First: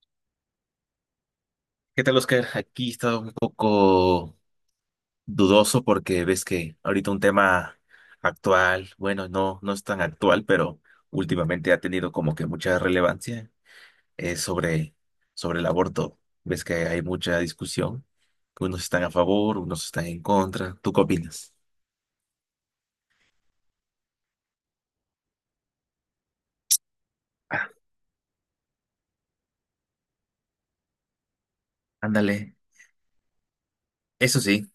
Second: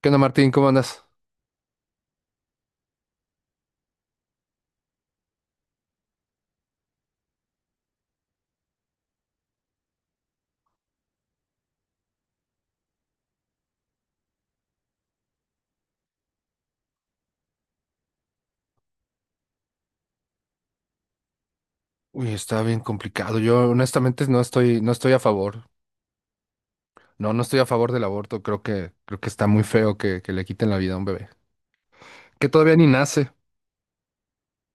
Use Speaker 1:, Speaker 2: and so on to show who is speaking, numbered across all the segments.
Speaker 1: ¿Qué onda, Martín? ¿Cómo andas?
Speaker 2: ¿Qué tal, Oscar? Aquí está un poco dudoso porque ves que ahorita un tema actual, bueno, no, no es tan actual, pero últimamente ha tenido como que mucha relevancia, es sobre, sobre el aborto. Ves que hay mucha discusión, que unos están a favor, unos están en contra. ¿Tú qué opinas?
Speaker 1: Uy, está bien complicado. Yo honestamente no estoy a favor. No, no estoy a
Speaker 2: Ah,
Speaker 1: favor del aborto. Creo que está muy feo que le quiten la vida a un bebé. Que
Speaker 2: ándale,
Speaker 1: todavía ni nace.
Speaker 2: eso sí.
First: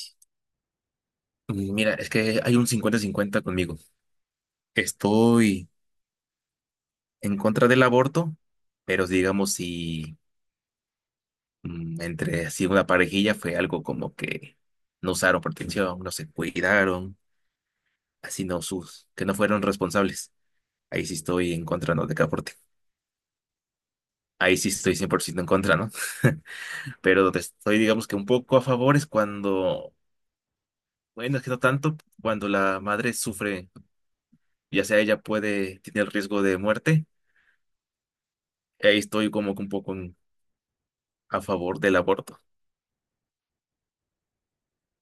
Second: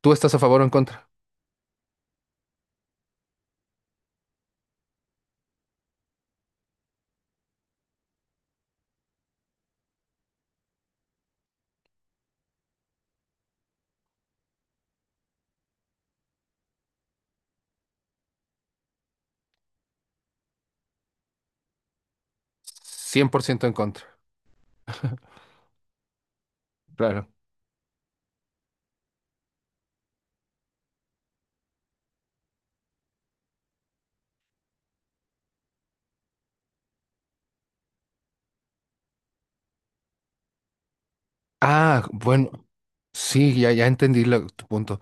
Speaker 1: ¿Tú estás a favor o en contra?
Speaker 2: Mira, es que hay un cincuenta-cincuenta conmigo. Estoy en contra del aborto, pero digamos si entre así una parejilla fue algo como que no usaron protección, no se cuidaron, así no sus, que no fueron responsables. Ahí sí estoy en contra, ¿no? De Caporte.
Speaker 1: 100% en contra.
Speaker 2: Ahí sí estoy 100% en contra, ¿no? Pero
Speaker 1: Claro.
Speaker 2: donde estoy, digamos que un poco a favor es cuando, bueno, es que no tanto, cuando la madre sufre, ya sea ella puede, tiene el riesgo de muerte, ahí estoy como que un poco a favor del
Speaker 1: Ah,
Speaker 2: aborto.
Speaker 1: bueno, sí, ya entendí tu punto.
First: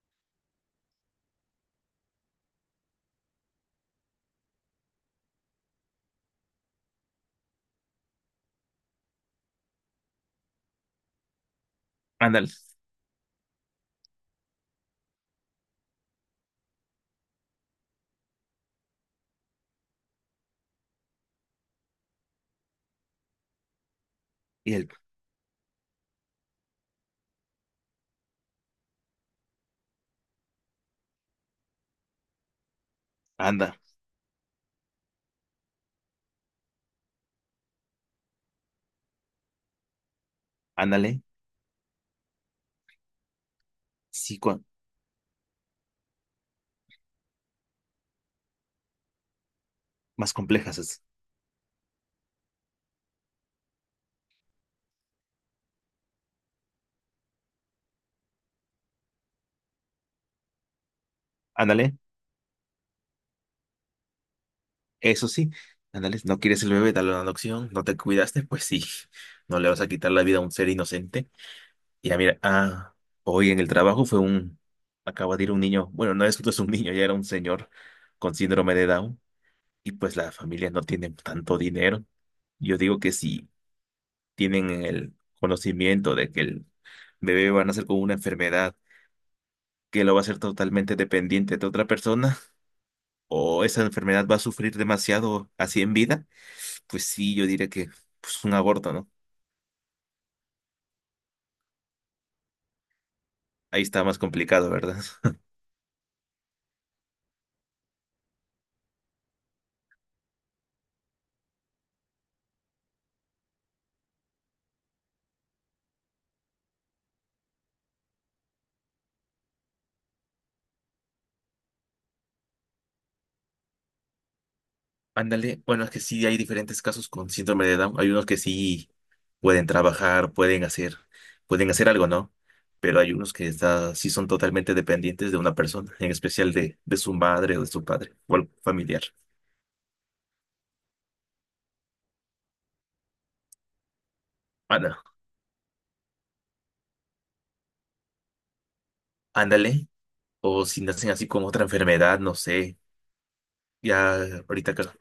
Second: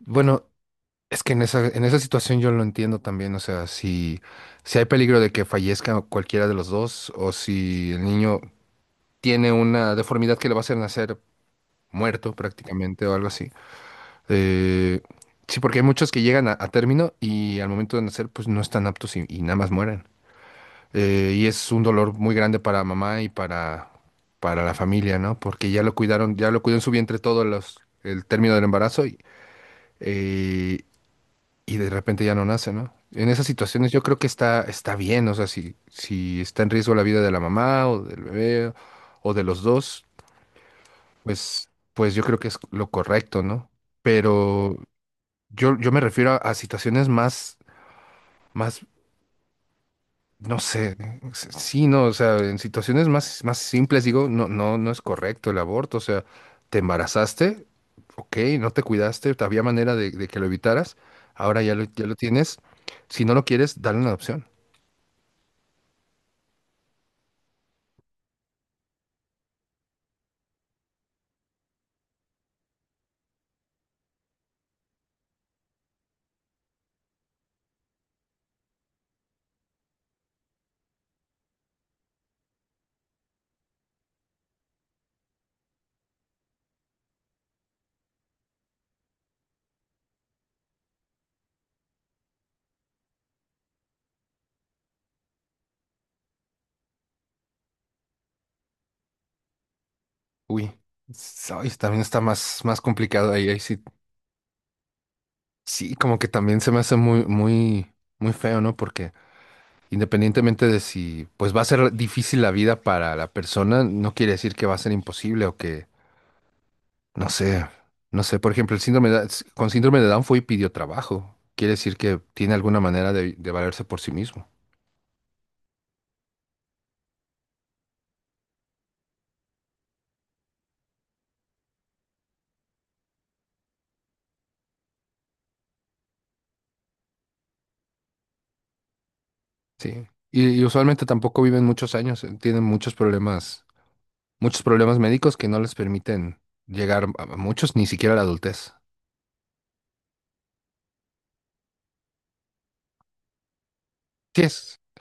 Speaker 1: Bueno, es que en esa situación yo lo entiendo también. O sea, si, si hay peligro de que fallezca cualquiera de los dos, o si el niño tiene una deformidad que le va a hacer nacer muerto
Speaker 2: Ándale.
Speaker 1: prácticamente o algo así. Eh, sí, porque hay muchos que llegan a término y al momento de nacer, pues no están aptos y nada más mueren. Y es un dolor muy grande para mamá y para la
Speaker 2: Y el,
Speaker 1: familia, ¿no? Porque ya lo cuidaron, ya lo cuidó en su vientre todo los, el término del embarazo eh, y de repente ya no nace, ¿no? En esas
Speaker 2: anda,
Speaker 1: situaciones yo creo que está bien, o sea, si, si está en riesgo la vida de la mamá o del bebé o de los dos,
Speaker 2: ándale.
Speaker 1: pues yo creo que es lo correcto, ¿no?
Speaker 2: Sí, cua-
Speaker 1: Pero yo me refiero a situaciones más, más,
Speaker 2: más
Speaker 1: no
Speaker 2: complejas
Speaker 1: sé,
Speaker 2: es.
Speaker 1: sí, no, o sea, en situaciones más, más simples digo, no, no, no es correcto el aborto, o sea, te embarazaste, ok, no te cuidaste, había manera de que lo evitaras, ahora ya
Speaker 2: Ándale.
Speaker 1: ya lo tienes, si no lo quieres, dale una adopción.
Speaker 2: Eso sí, ándale, no quieres el bebé, dale una adopción, no te cuidaste, pues sí, no le vas a quitar la vida a un ser inocente. Y ya mira, ah, hoy en el trabajo fue un, acaba de ir un niño, bueno, no es, no es un niño, ya era un señor con síndrome de Down, y pues la familia no tiene tanto dinero. Yo digo que si tienen el conocimiento de que el bebé va a nacer con una enfermedad que lo va a hacer totalmente dependiente de otra persona, o esa enfermedad va a sufrir demasiado así en vida. Pues sí, yo diría que pues un aborto, ¿no?
Speaker 1: Uy, ay, también está más, más complicado ahí, ahí sí,
Speaker 2: Ahí está más complicado, ¿verdad?
Speaker 1: sí, como que también se me hace muy, muy, muy feo, ¿no? Porque independientemente de si pues va a ser difícil la vida para la persona, no quiere decir que va a ser imposible o que, no sé, no sé, por ejemplo, el síndrome con síndrome de Down fue y pidió trabajo. Quiere decir que tiene alguna manera de valerse por sí mismo.
Speaker 2: Ándale, bueno, es que sí hay diferentes casos con síndrome de Down. Hay unos que sí pueden trabajar, pueden hacer algo, ¿no? Pero hay unos que está, sí son totalmente dependientes de una persona, en especial de su madre o de su padre o algún familiar.
Speaker 1: Sí. Y usualmente tampoco viven muchos años, tienen muchos
Speaker 2: Bueno,
Speaker 1: problemas médicos que no les permiten llegar a muchos, ni siquiera a la adultez.
Speaker 2: ándale, o si nacen así con otra enfermedad, no sé, ya
Speaker 1: Sí
Speaker 2: ahorita,
Speaker 1: es.
Speaker 2: creo-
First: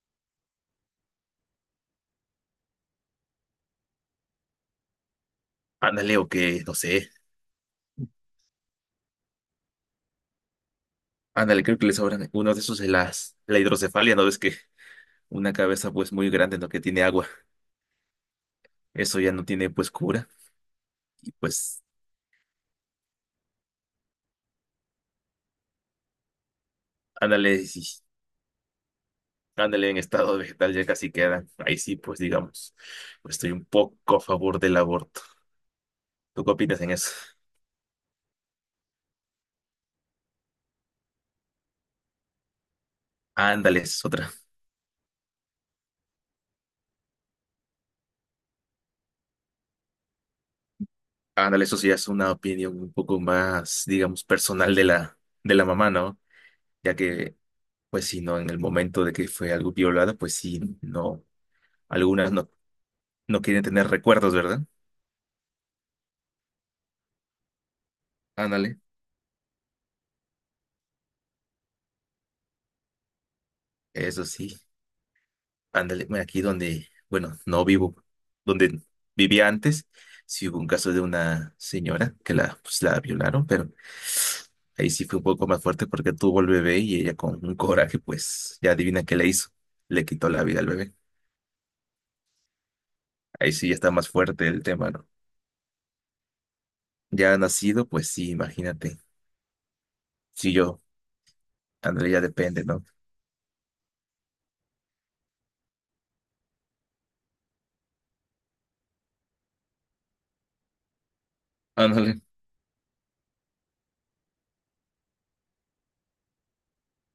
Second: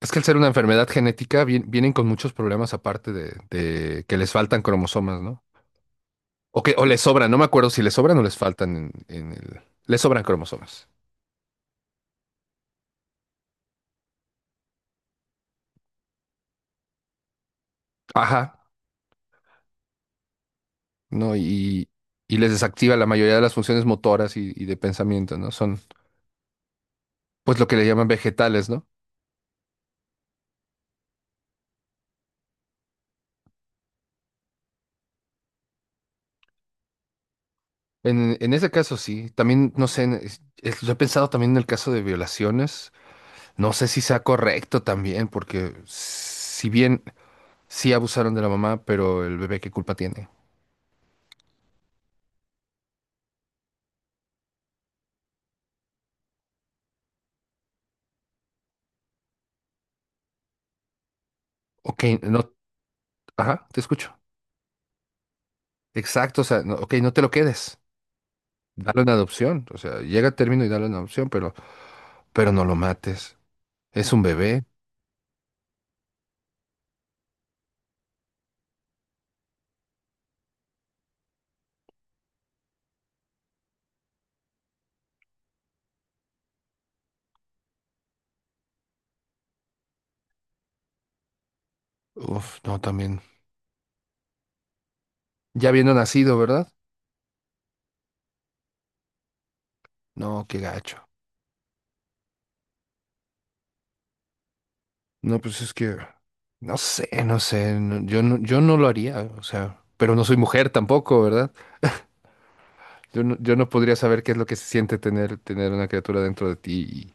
Speaker 1: Es que al ser una enfermedad genética vienen con muchos problemas aparte de que les faltan cromosomas, ¿no?
Speaker 2: ándale, o
Speaker 1: O
Speaker 2: que,
Speaker 1: que,
Speaker 2: no
Speaker 1: o les
Speaker 2: sé,
Speaker 1: sobran, no me acuerdo si les sobran o les faltan en el. Les sobran cromosomas.
Speaker 2: ándale, creo que les sobran, uno de esos es las, la hidrocefalia, ¿no ves que una cabeza pues muy grande, ¿no? Que tiene agua.
Speaker 1: Ajá,
Speaker 2: Eso ya no tiene pues cura. Y
Speaker 1: ¿no?
Speaker 2: pues
Speaker 1: Y les desactiva la mayoría de las funciones motoras y de pensamiento, ¿no? Son, pues,
Speaker 2: ándale,
Speaker 1: lo que
Speaker 2: sí,
Speaker 1: le
Speaker 2: sí,
Speaker 1: llaman vegetales, ¿no?
Speaker 2: ándale en estado vegetal ya casi queda. Ahí sí, pues digamos, pues, estoy un poco a favor del aborto. ¿Tú qué opinas en eso?
Speaker 1: En ese caso, sí. También, no sé, yo he pensado también en el caso de violaciones. No
Speaker 2: Ándale,
Speaker 1: sé si
Speaker 2: es
Speaker 1: sea
Speaker 2: otra.
Speaker 1: correcto también, porque si bien sí abusaron de la mamá, pero el bebé, ¿qué culpa tiene?
Speaker 2: Ándale, eso sí es una opinión un poco más, digamos, personal de la mamá, ¿no? Ya que, pues si no, en el momento de que fue algo violada, pues sí, no,
Speaker 1: Ok,
Speaker 2: algunas no,
Speaker 1: no,
Speaker 2: no quieren
Speaker 1: ajá, te
Speaker 2: tener
Speaker 1: escucho.
Speaker 2: recuerdos, ¿verdad?
Speaker 1: Exacto, o sea, no, ok, no te lo quedes.
Speaker 2: Ándale,
Speaker 1: Dalo en adopción. O sea, llega a término y dalo en adopción, pero no lo mates. Es un
Speaker 2: eso sí.
Speaker 1: bebé.
Speaker 2: Ándale, mira, aquí donde, bueno, no vivo, donde vivía antes, sí hubo un caso de una señora que la, pues, la violaron, pero ahí sí fue un poco más fuerte porque tuvo el bebé y ella con un coraje, pues ya adivina qué le hizo, le quitó la vida al bebé.
Speaker 1: Uf, no, también.
Speaker 2: Ahí sí ya está más fuerte el tema, ¿no?
Speaker 1: Ya viendo nacido, ¿verdad?
Speaker 2: Ya nacido, pues sí, imagínate.
Speaker 1: No,
Speaker 2: Si
Speaker 1: qué
Speaker 2: yo,
Speaker 1: gacho.
Speaker 2: ándale, ya depende, ¿no?
Speaker 1: No, pues es que, no sé, no sé, yo no, yo no lo haría, o sea, pero no soy mujer tampoco, ¿verdad?
Speaker 2: Ándale,
Speaker 1: Yo no, yo no podría saber qué es lo que se siente tener una criatura dentro de ti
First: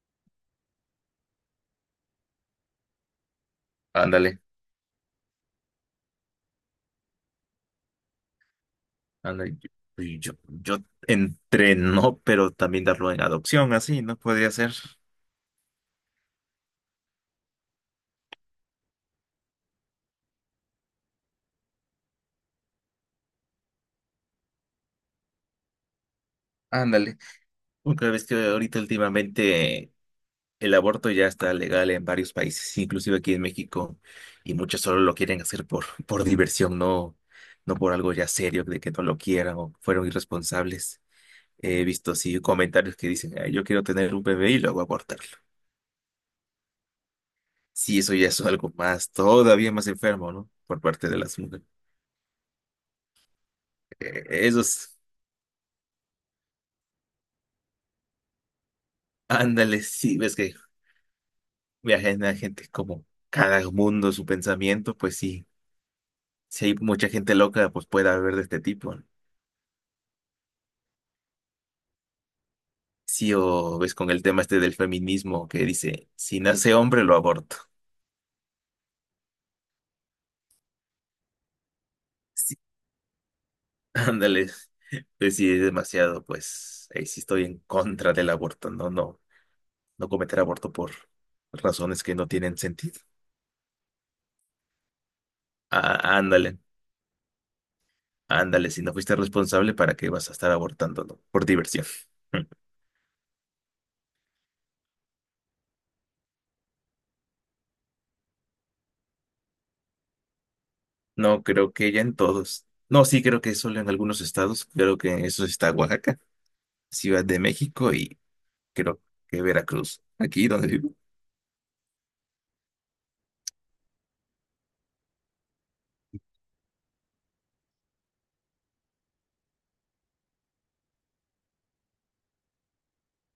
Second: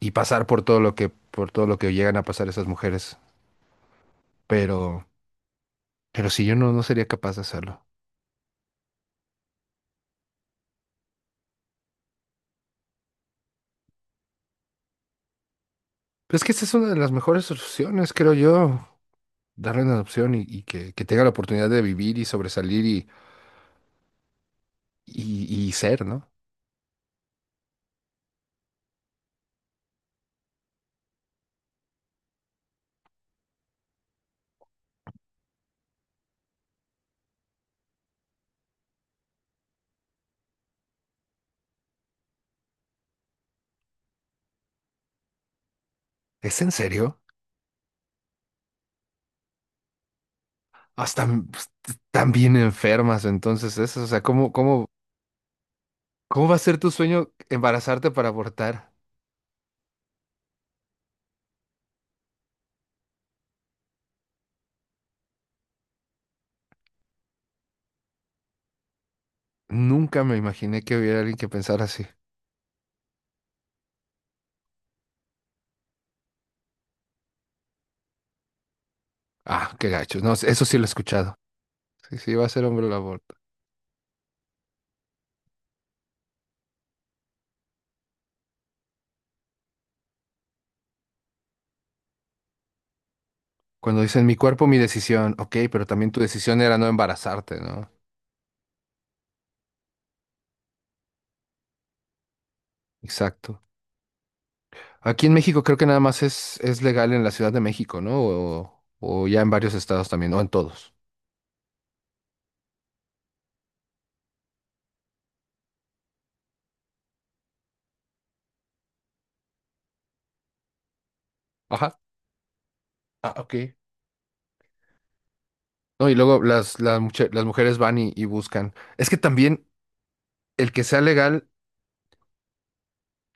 Speaker 1: y pasar por todo por todo lo que llegan a pasar esas mujeres.
Speaker 2: ándale,
Speaker 1: Pero. Pero si yo no, no sería capaz de hacerlo.
Speaker 2: ándale. Yo, yo entre no, pero también darlo en adopción, así, ¿no? Podría ser.
Speaker 1: Pero es que esa es una de las mejores soluciones, creo yo. Darle una adopción y que tenga la oportunidad de vivir y sobresalir y ser, ¿no?
Speaker 2: Ándale. Aunque ves que ahorita últimamente el aborto ya está legal en varios países, inclusive aquí en México, y muchos solo lo quieren hacer por, por diversión, no, no por algo ya serio, de que no lo quieran o fueron irresponsables. He visto así comentarios que dicen, "Ay, yo quiero tener un bebé y luego abortarlo.
Speaker 1: ¿Es en serio?
Speaker 2: Sí, eso ya es algo más, todavía más enfermo, ¿no? Por parte de
Speaker 1: Hasta
Speaker 2: las mujeres.
Speaker 1: pues, tan bien enfermas, entonces eso. O sea,
Speaker 2: Eh,
Speaker 1: ¿cómo, cómo,
Speaker 2: esos,
Speaker 1: cómo va a ser tu sueño embarazarte para abortar?
Speaker 2: ándale, sí, ves que viajan a gente como cada mundo su pensamiento, pues sí, si hay mucha gente loca, pues puede haber de este tipo. ¿No?
Speaker 1: Nunca me imaginé que hubiera alguien que pensara así.
Speaker 2: Sí, o ves con el tema este del feminismo que dice, si nace hombre, lo aborto.
Speaker 1: Ah, qué gacho. No, eso sí lo he escuchado. Sí, sí, va a
Speaker 2: Sí.
Speaker 1: ser hombre el aborto.
Speaker 2: Ándale, pues sí, es demasiado, pues ahí sí estoy en contra del aborto, no, no, no cometer aborto por razones que no tienen sentido.
Speaker 1: Cuando dicen mi cuerpo, mi decisión. Ok, pero también
Speaker 2: Ah,
Speaker 1: tu
Speaker 2: ándale,
Speaker 1: decisión era no embarazarte, ¿no?
Speaker 2: ándale, si no fuiste responsable, ¿para qué vas a estar abortando, no? Por diversión.
Speaker 1: Exacto. Aquí en México creo que nada más es legal en la Ciudad de México, ¿no? O ya en varios estados también, o en todos.
Speaker 2: No, creo que ya en todos. No, sí, creo que solo en algunos estados. Creo que eso sí está Oaxaca, Ciudad de México y creo que Veracruz, aquí donde vivo.
Speaker 1: Ajá. Ah, ok. No, y luego las mujeres van y buscan. Es que también el que sea legal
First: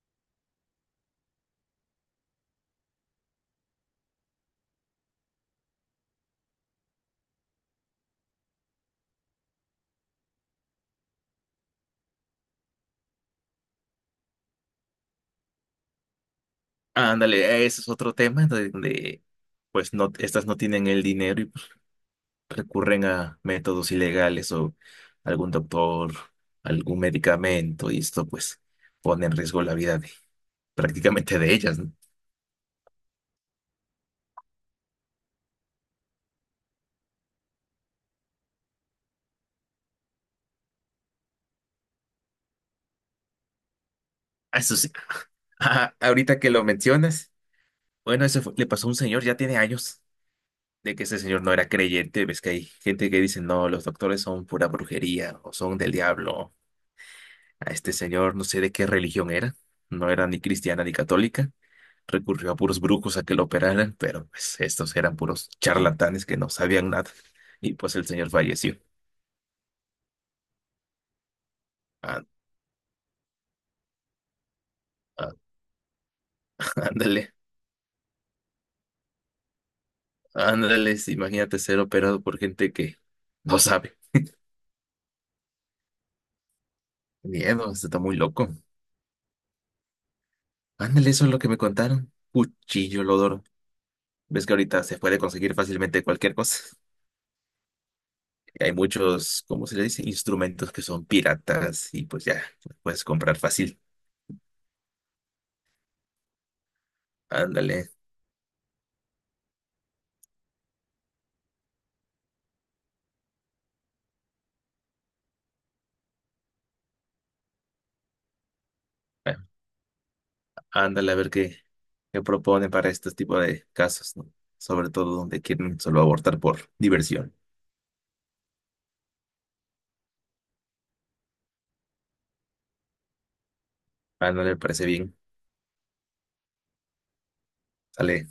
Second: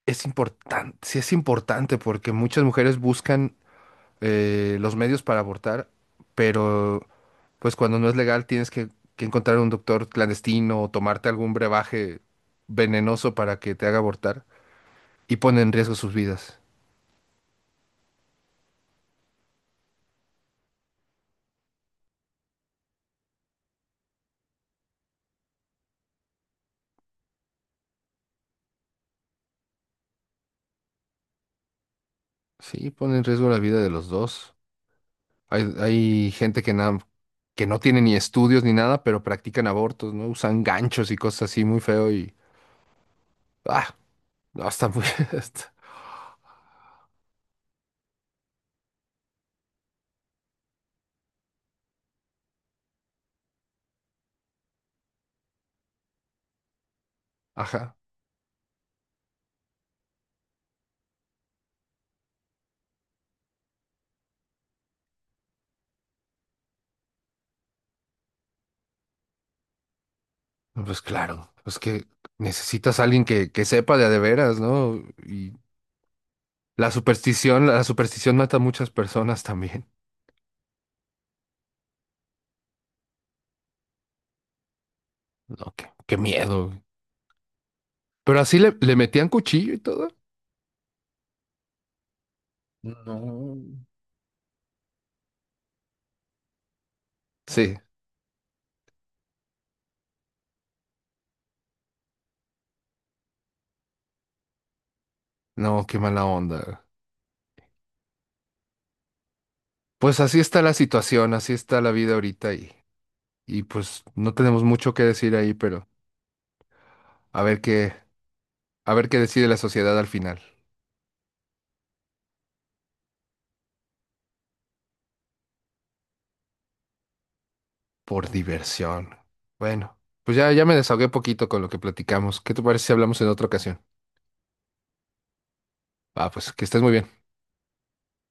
Speaker 1: es importante, sí es importante porque muchas mujeres buscan, los medios para abortar, pero pues cuando no es legal tienes que encontrar un doctor clandestino o tomarte algún brebaje venenoso para que te haga abortar y pone en riesgo sus vidas.
Speaker 2: Ándale, ese es otro tema pues no, estas no tienen el dinero y pues, recurren a métodos ilegales o algún doctor, algún medicamento y esto pues pone en riesgo la vida de prácticamente de ellas, ¿no?
Speaker 1: Sí, pone en riesgo la vida de los dos. Hay gente que, que no tiene ni estudios ni nada, pero practican abortos, ¿no? Usan ganchos y cosas así muy feo y... Ah,
Speaker 2: Ah,
Speaker 1: no,
Speaker 2: eso
Speaker 1: está
Speaker 2: sí,
Speaker 1: muy... está-
Speaker 2: ah, ahorita que lo mencionas, bueno, eso fue- le pasó a un señor, ya tiene años de que ese señor no era creyente, ves que hay gente que dice, no, los doctores son pura brujería o son del diablo. A este
Speaker 1: Ajá.
Speaker 2: señor no sé de qué religión era, no era ni cristiana ni católica, recurrió a puros brujos a que lo operaran, pero pues estos eran puros charlatanes que no sabían nada y pues el señor falleció.
Speaker 1: No, pues claro, pues que
Speaker 2: Á-
Speaker 1: necesitas a alguien que sepa de a de veras, ¿no?
Speaker 2: á-
Speaker 1: Y
Speaker 2: Ándale,
Speaker 1: la superstición mata a muchas personas también.
Speaker 2: ándale, sí, imagínate ser operado por gente que no sabe.
Speaker 1: No, qué, qué miedo, güey.
Speaker 2: Miedo, esto está muy
Speaker 1: Pero
Speaker 2: loco.
Speaker 1: así le, le metían cuchillo y todo.
Speaker 2: Ándale, eso es lo que me contaron. Cuchillo Lodoro.
Speaker 1: No.
Speaker 2: Ves que ahorita se puede conseguir fácilmente cualquier cosa.
Speaker 1: Sí,
Speaker 2: Y hay muchos, ¿cómo se le dice? Instrumentos que son piratas y pues ya, los puedes comprar fácil.
Speaker 1: no, qué mala onda.
Speaker 2: Ándale,
Speaker 1: Pues así está la situación, así está la vida ahorita y pues no tenemos mucho que decir ahí, pero a ver qué, a ver qué
Speaker 2: a-
Speaker 1: decide la sociedad al final.
Speaker 2: ándale a ver qué, qué propone para este tipo de casos, ¿no? Sobre todo donde quieren solo abortar por diversión.
Speaker 1: Por diversión. Bueno, pues ya, ya me desahogué poquito con lo que platicamos. ¿Qué te parece si hablamos en otra ocasión?
Speaker 2: Ándale, me parece bien.
Speaker 1: Ah, pues que estés muy bien.
Speaker 2: Sale.